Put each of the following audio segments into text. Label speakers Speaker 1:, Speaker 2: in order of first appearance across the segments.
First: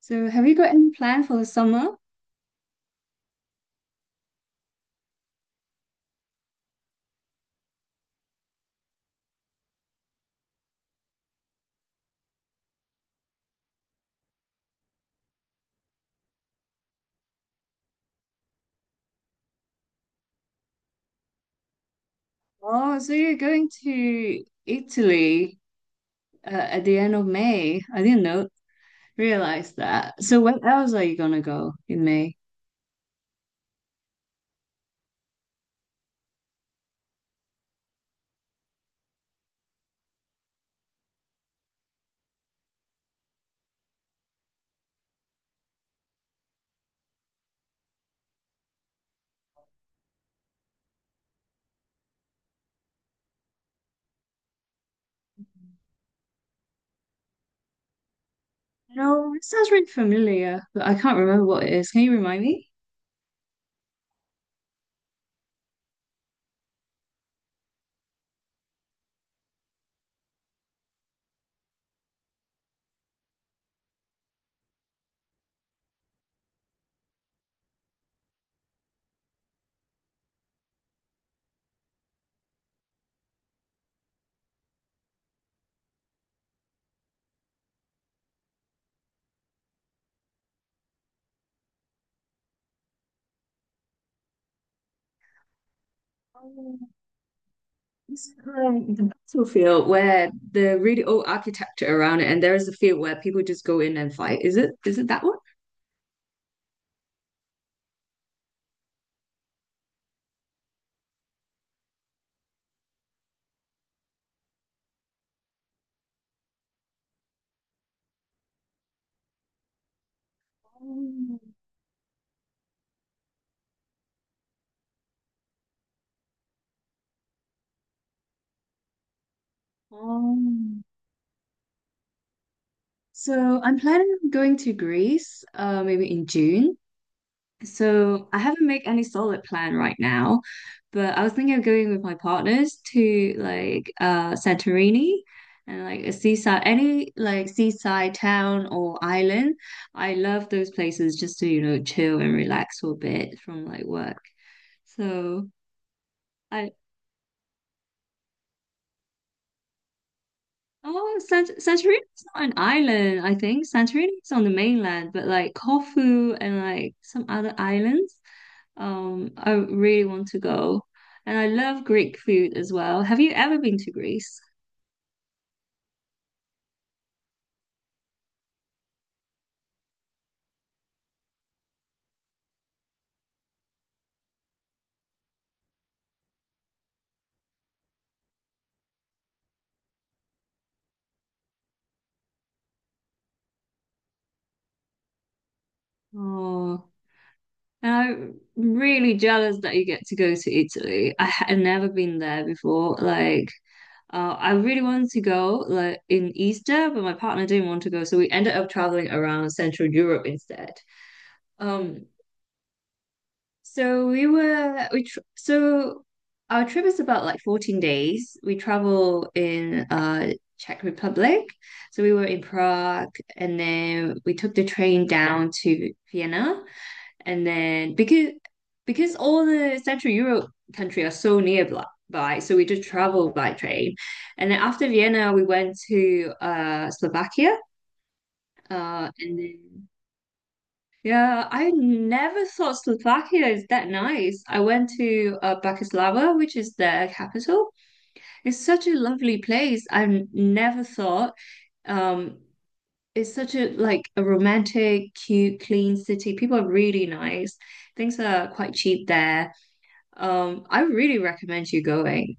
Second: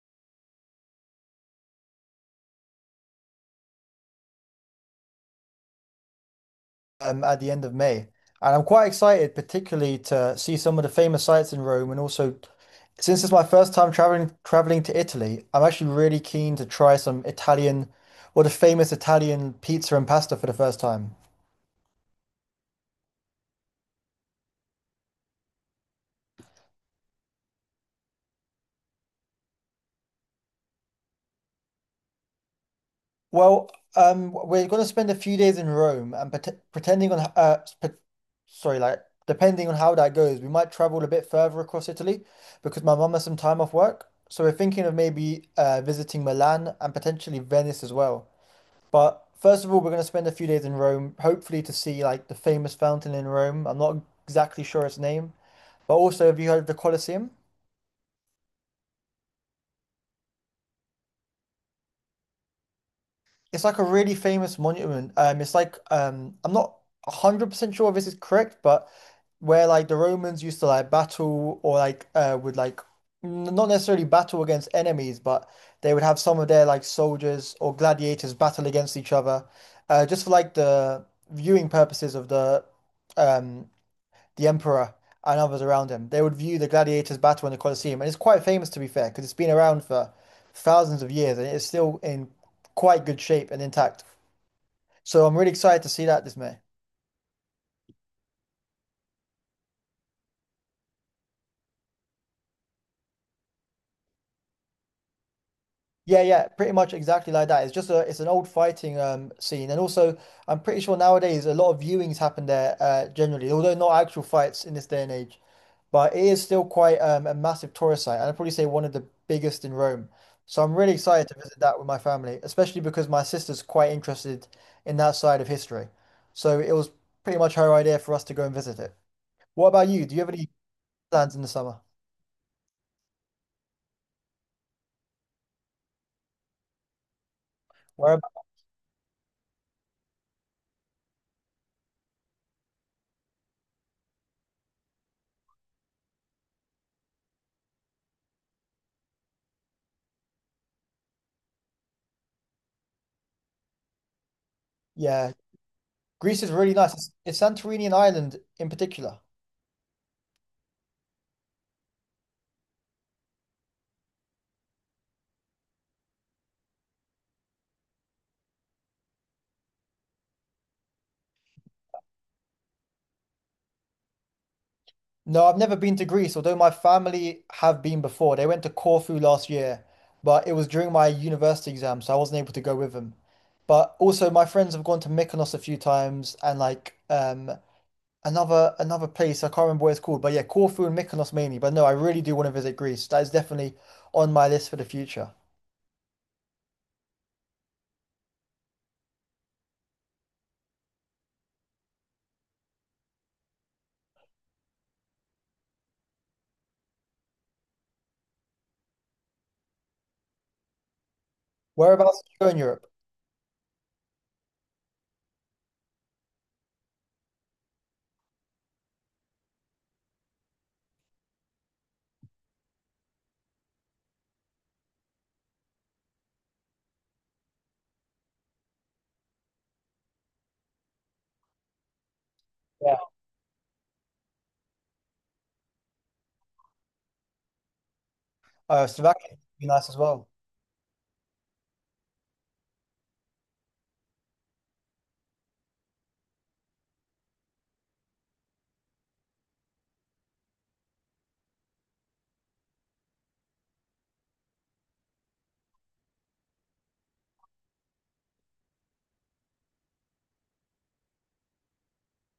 Speaker 1: So, have you got any plan for the summer?
Speaker 2: At the end of May. And I'm quite excited, particularly to see some of the famous sites in Rome. And also, since it's my first time traveling to Italy, I'm actually really keen to try some Italian or the famous Italian pizza and pasta for the first time.
Speaker 1: Oh, so you're going to Italy at the end of May. I didn't know, realize that. So, when else are you gonna go in May?
Speaker 2: Well, we're going to spend a few days in Rome, and pretending on h- sp- sorry, like depending on how that goes, we might travel a bit further across Italy because my mum has some time off work. So we're thinking of maybe visiting Milan and potentially Venice as well. But first of all, we're going to spend a few days in Rome, hopefully to see like the famous fountain in Rome. I'm not exactly sure its name, but also, have you heard of the Colosseum?
Speaker 1: No, it sounds really familiar, but I can't remember what it is. Can you remind me?
Speaker 2: It's like a really famous monument. It's like I'm not 100% sure if this is correct, but where like the Romans used to like battle or would like not necessarily battle against enemies, but they would have some of their like soldiers or gladiators battle against each other, just for like the viewing purposes of um the emperor, and others around him. They would view the gladiators' battle in the Colosseum, and it's quite famous to be fair, because it's been around for thousands of years and it's still in quite good shape and intact. So I'm really excited to see that this May.
Speaker 1: Oh, It's like the battlefield where the really old architecture around it, and there is a field where people just go in and fight. Is it? Is it that one?
Speaker 2: Yeah, yeah, pretty much exactly like that. It's just a it's an old fighting scene, and also I'm pretty sure nowadays a lot of viewings happen there generally, although not actual fights in this day and age, but it is still quite a massive tourist site, and I'd probably say one of the biggest in Rome. So I'm really excited to
Speaker 1: Oh,
Speaker 2: visit that with my family, especially because my sister's quite interested in that side of history. So it was pretty much her idea for us to go and visit it. What about you? Do you have any
Speaker 1: oh.
Speaker 2: plans in the summer?
Speaker 1: so I'm planning on going to Greece, maybe in June.
Speaker 2: Where?
Speaker 1: So I haven't made any solid plan right now, but I was thinking of going with my partners to like Santorini and like a seaside, any like seaside town or island. I love those places just to, you know, chill and relax for a bit from like work.
Speaker 2: Yeah,
Speaker 1: So
Speaker 2: Greece is
Speaker 1: I
Speaker 2: really nice. It's Santorini and Ireland in particular.
Speaker 1: Oh, Santorini is not an island, I think. Santorini is on the mainland, but like Corfu and like some other islands, I really want to go. And I love Greek food as well. Have you ever been to Greece?
Speaker 2: No, I've never been to Greece, although my family have been before. They went to Corfu last year, but it was during my university exam, so I wasn't able to go with them. But also my friends have gone to Mykonos a few times and like another place. I can't remember what it's called, but yeah, Corfu and Mykonos mainly. But no, I really do want to visit Greece. That is definitely on my list for the future.
Speaker 1: Oh, and I'm really jealous that you get to go to Italy. I had never been there before. Like, I really wanted to go like in Easter, but my partner didn't want to go, so we ended up traveling around Central Europe instead. Um,
Speaker 2: Whereabouts do you in Europe?
Speaker 1: So we were we tr so our trip is about like 14 days. We travel in Czech Republic. So we were in Prague and then we took the train down to Vienna, and then because all the Central Europe country are so nearby, so we just
Speaker 2: Yeah.
Speaker 1: traveled by train. And then after Vienna we went to Slovakia,
Speaker 2: Slovakia
Speaker 1: and
Speaker 2: would be
Speaker 1: then
Speaker 2: nice as well.
Speaker 1: yeah, I never thought Slovakia is that nice. I went to Bratislava, which is their capital. It's such a lovely place. I never thought um, it's such a like a romantic, cute, clean city. People are really nice. Things are quite cheap there. I really recommend you going.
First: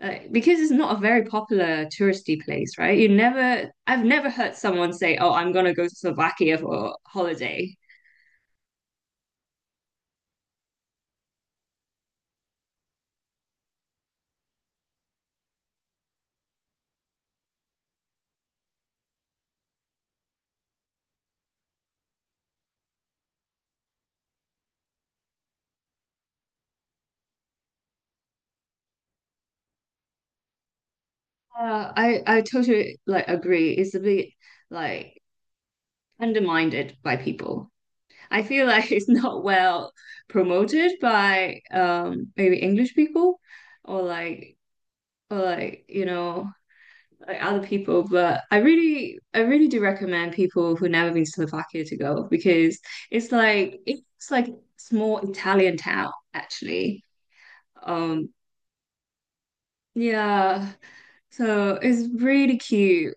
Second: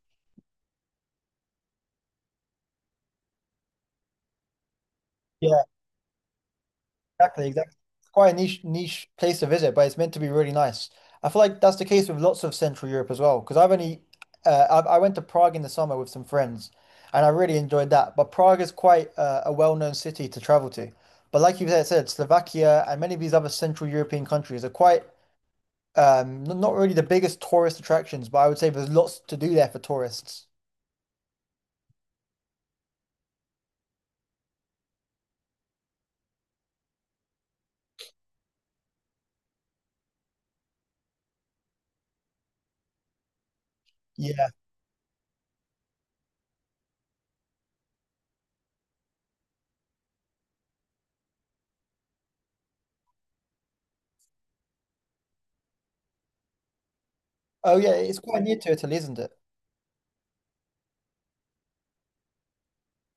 Speaker 1: Because it's not a very popular touristy place, right? You never, I've never heard someone say, "Oh, I'm
Speaker 2: Yeah.
Speaker 1: gonna go to Slovakia for
Speaker 2: Exactly, exactly.
Speaker 1: holiday."
Speaker 2: It's quite a niche place to visit, but it's meant to be really nice. I feel like that's the case with lots of Central Europe as well. Because I went to Prague in the summer with some friends, and I really enjoyed that. But Prague is quite a well-known city to travel to. But like you said, Slovakia and many of these other Central European countries are quite not really the biggest tourist attractions, but I would say there's lots to do there for tourists.
Speaker 1: I totally like agree. It's a bit like undermined by people. I feel like it's not well promoted by maybe English people or
Speaker 2: Yeah.
Speaker 1: like or like you know like other people. But I really do recommend people who've never been to Slovakia to go because it's like small Italian town actually.
Speaker 2: Oh yeah, it's
Speaker 1: Um
Speaker 2: quite near to Italy, isn't it?
Speaker 1: yeah, so it's really cute.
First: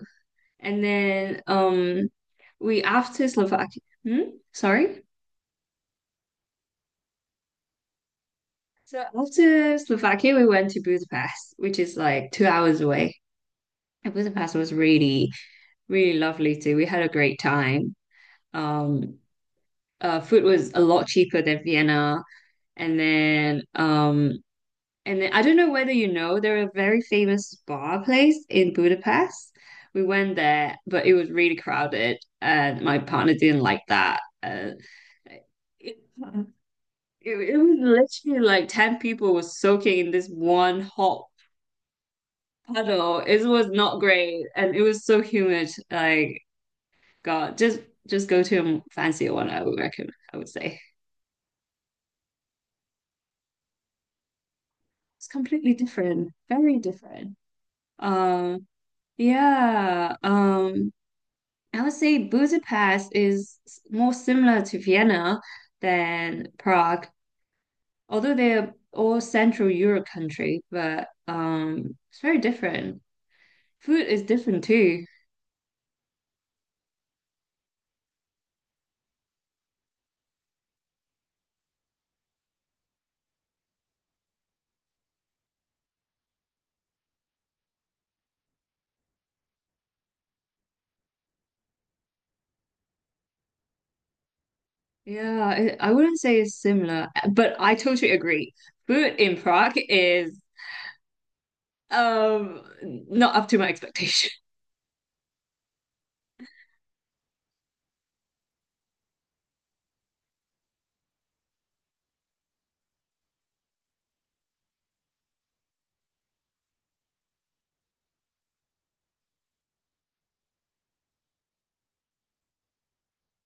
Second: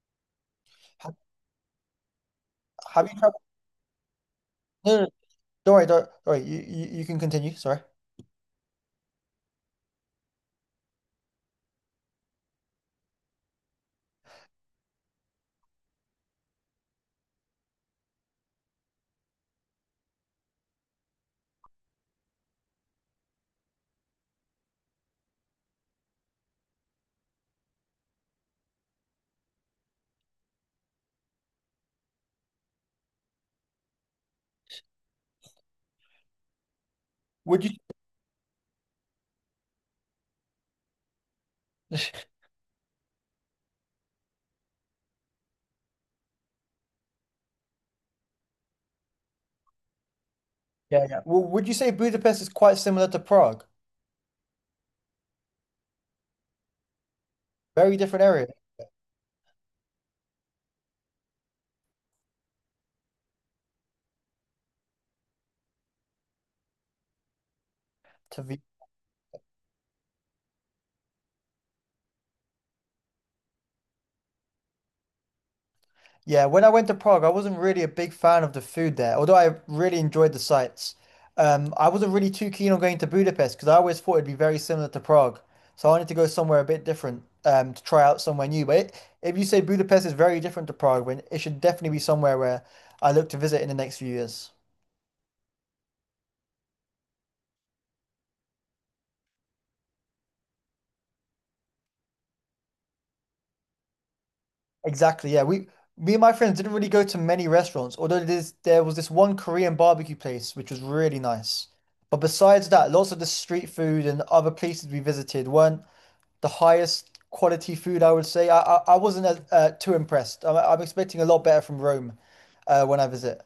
Speaker 1: And
Speaker 2: Have,
Speaker 1: then we
Speaker 2: have you
Speaker 1: after
Speaker 2: traveled?
Speaker 1: Slovakia. Hmm?
Speaker 2: No, no,
Speaker 1: Sorry?
Speaker 2: no, don't worry, don't, sorry. You can continue. Sorry.
Speaker 1: So after Slovakia, we went to Budapest, which is like 2 hours away. And Budapest was really, really lovely too. We had a great time. Um, Food was a lot cheaper than Vienna. And then, I don't know whether you know, there are a very famous bar place in Budapest. We went there, but it was really crowded, and my partner didn't like that. It
Speaker 2: Would you
Speaker 1: was literally like 10 people were soaking in this one hot puddle. It was not great and it was so humid. Like, God, just go to a fancier one, I would recommend, I would say.
Speaker 2: Yeah, yeah. Well, would you say Budapest is quite similar to Prague?
Speaker 1: It's completely different, very different.
Speaker 2: Very different area
Speaker 1: Um, yeah, um, I would say Budapest is more similar to Vienna than Prague, although
Speaker 2: to the.
Speaker 1: they're all Central Europe country, but it's very different. Food is different too.
Speaker 2: Yeah, when I went to Prague, I wasn't really a big fan of the food there, although I really enjoyed the sights. I wasn't really too keen on going to Budapest because I always thought it'd be very similar to Prague. So I wanted to go somewhere a bit different to try out somewhere new. But it, if you say Budapest is very different to Prague, then it should definitely be somewhere where I look to visit in the next few years.
Speaker 1: Yeah, I wouldn't say it's similar, but I totally agree. Food in Prague is not up to my expectation.
Speaker 2: Exactly, yeah. Me and my friends didn't really go to many restaurants, although there was this one Korean barbecue place which was really nice. But besides that, lots of the street food and other places we visited weren't the highest quality food, I would say. I wasn't as, too impressed. I'm expecting a lot better from Rome when I visit.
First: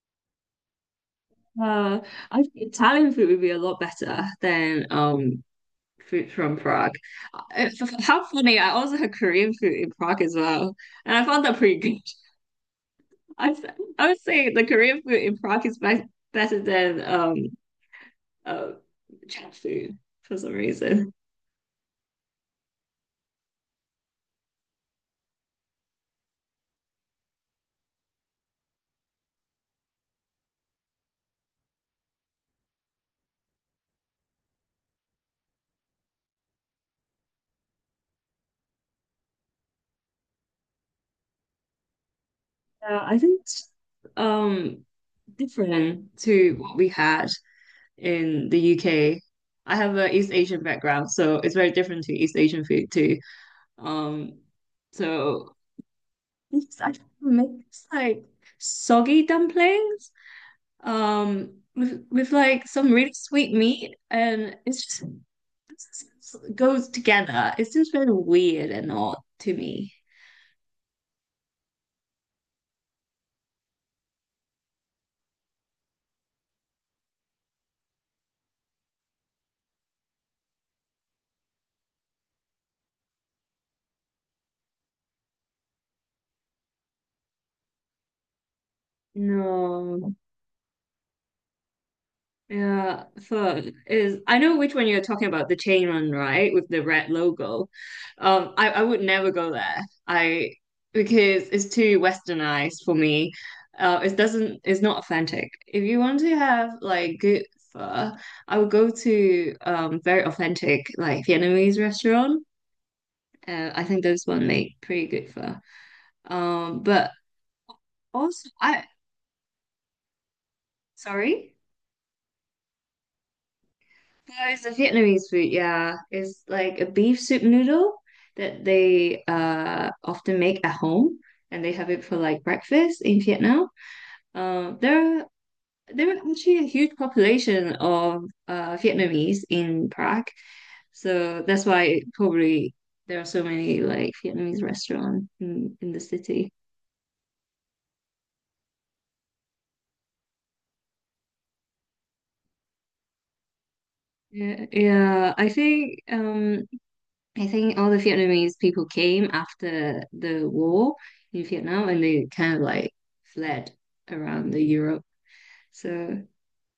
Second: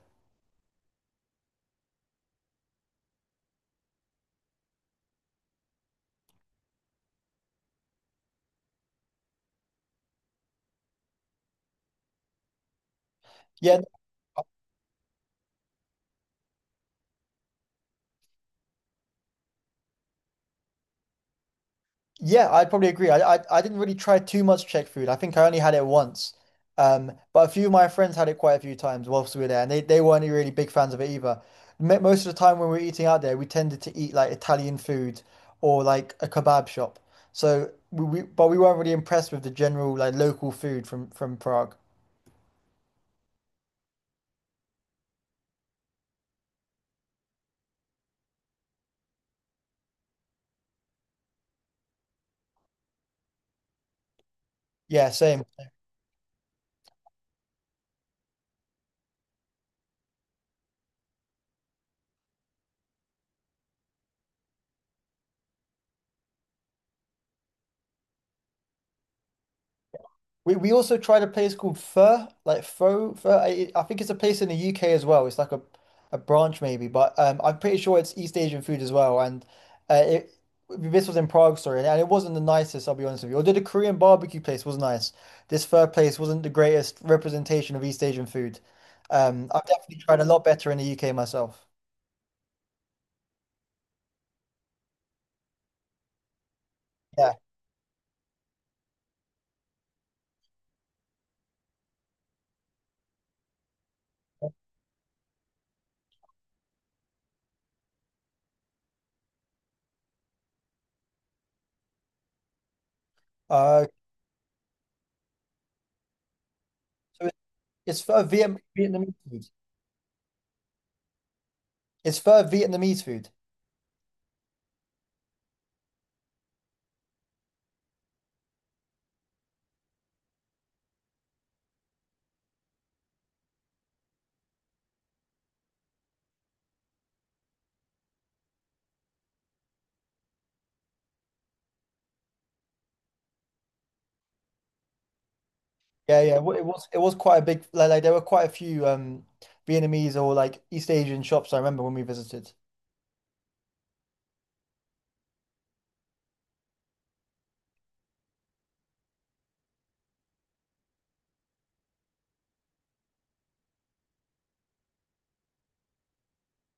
Speaker 1: Uh, think Italian food would be a lot better than food from Prague. Uh, How funny! I also had Korean food in Prague as well, and I found that pretty good. I s-
Speaker 2: Yeah.
Speaker 1: I would say the Korean food in Prague is be better than uh Czech food for some reason.
Speaker 2: Yeah, I'd probably agree. I didn't really try too much Czech food. I think I only had it once. But a few of my friends had it quite a few times whilst we were there, and they weren't really big fans of it either. Most of the time when we were eating out there, we tended to eat like Italian food or like a kebab shop. So we but we weren't really impressed with the general like local food from Prague.
Speaker 1: Yeah, I think it's um different to what we had in the UK. I have an East Asian background, so it's very different to East Asian food too. Um,
Speaker 2: Yeah, same.
Speaker 1: so it's- I Make this like soggy dumplings, with like some really sweet meat, and it's just it just goes together. It's just very weird and odd to me.
Speaker 2: We also tried a place called Fur, like Faux, Fur. I think it's a place in the UK as well. It's like a branch maybe, but I'm pretty sure it's East Asian food as well. And it this was in Prague, sorry, and it wasn't the nicest. I'll be honest with you. Although the Korean barbecue place was nice, this Fur place wasn't the greatest representation of East Asian food. I've definitely
Speaker 1: No.
Speaker 2: tried a lot better in the UK myself.
Speaker 1: Yeah, fun is I know which one you're talking about, the chain one, right? With the red
Speaker 2: Yeah.
Speaker 1: logo. I would never go there. I Because it's too westernized for me. It's not authentic. If you want to have like good pho, I would go to very authentic like Vietnamese restaurant. I
Speaker 2: Uh,
Speaker 1: think those one make pretty good pho. But
Speaker 2: so it's Pho
Speaker 1: also
Speaker 2: Vietnam
Speaker 1: I
Speaker 2: Vietnamese food.
Speaker 1: sorry.
Speaker 2: It's Fur Vietnamese food.
Speaker 1: No, it's a Vietnamese food, yeah. It's like a beef soup noodle that they often make at home and they have it for like breakfast in Vietnam. Um there are there are actually a huge population of Vietnamese in Prague. So that's why it probably there are so many like Vietnamese restaurants in the
Speaker 2: Yeah, yeah.
Speaker 1: city.
Speaker 2: It was quite a big like there were quite a few Vietnamese or like East Asian shops I remember when we visited.
Speaker 1: Yeah, yeah. I think all the Vietnamese people came after the war in Vietnam and they kind of like fled around the Europe. So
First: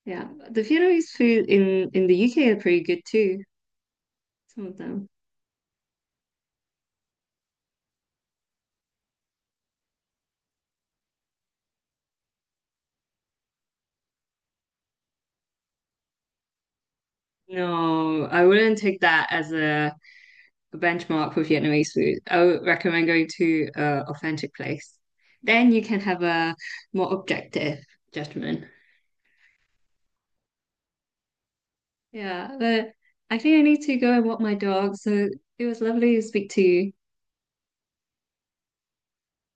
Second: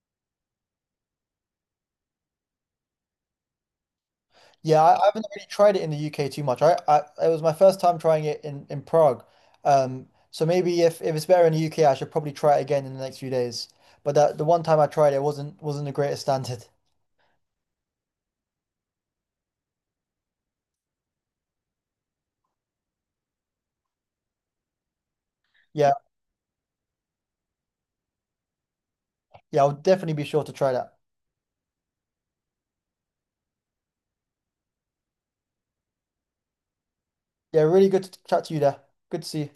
Speaker 1: yeah, the Vietnamese food in the UK are pretty good too, some of
Speaker 2: Yeah, I
Speaker 1: them.
Speaker 2: haven't really tried it in the UK too much. I it was my first time trying it in Prague. So maybe if it's better in the UK, I should probably try it again in the next few days. But that the one time I tried it wasn't the greatest standard.
Speaker 1: No, I wouldn't take that as a benchmark for Vietnamese food. I would recommend going to an authentic place. Then you
Speaker 2: Yeah,
Speaker 1: can have a more objective judgment.
Speaker 2: yeah. I'll definitely be sure to try that.
Speaker 1: Yeah, but I think I need to go and walk my dog, so it was lovely to speak to you.
Speaker 2: Yeah, really good to chat to you there. Good to see you.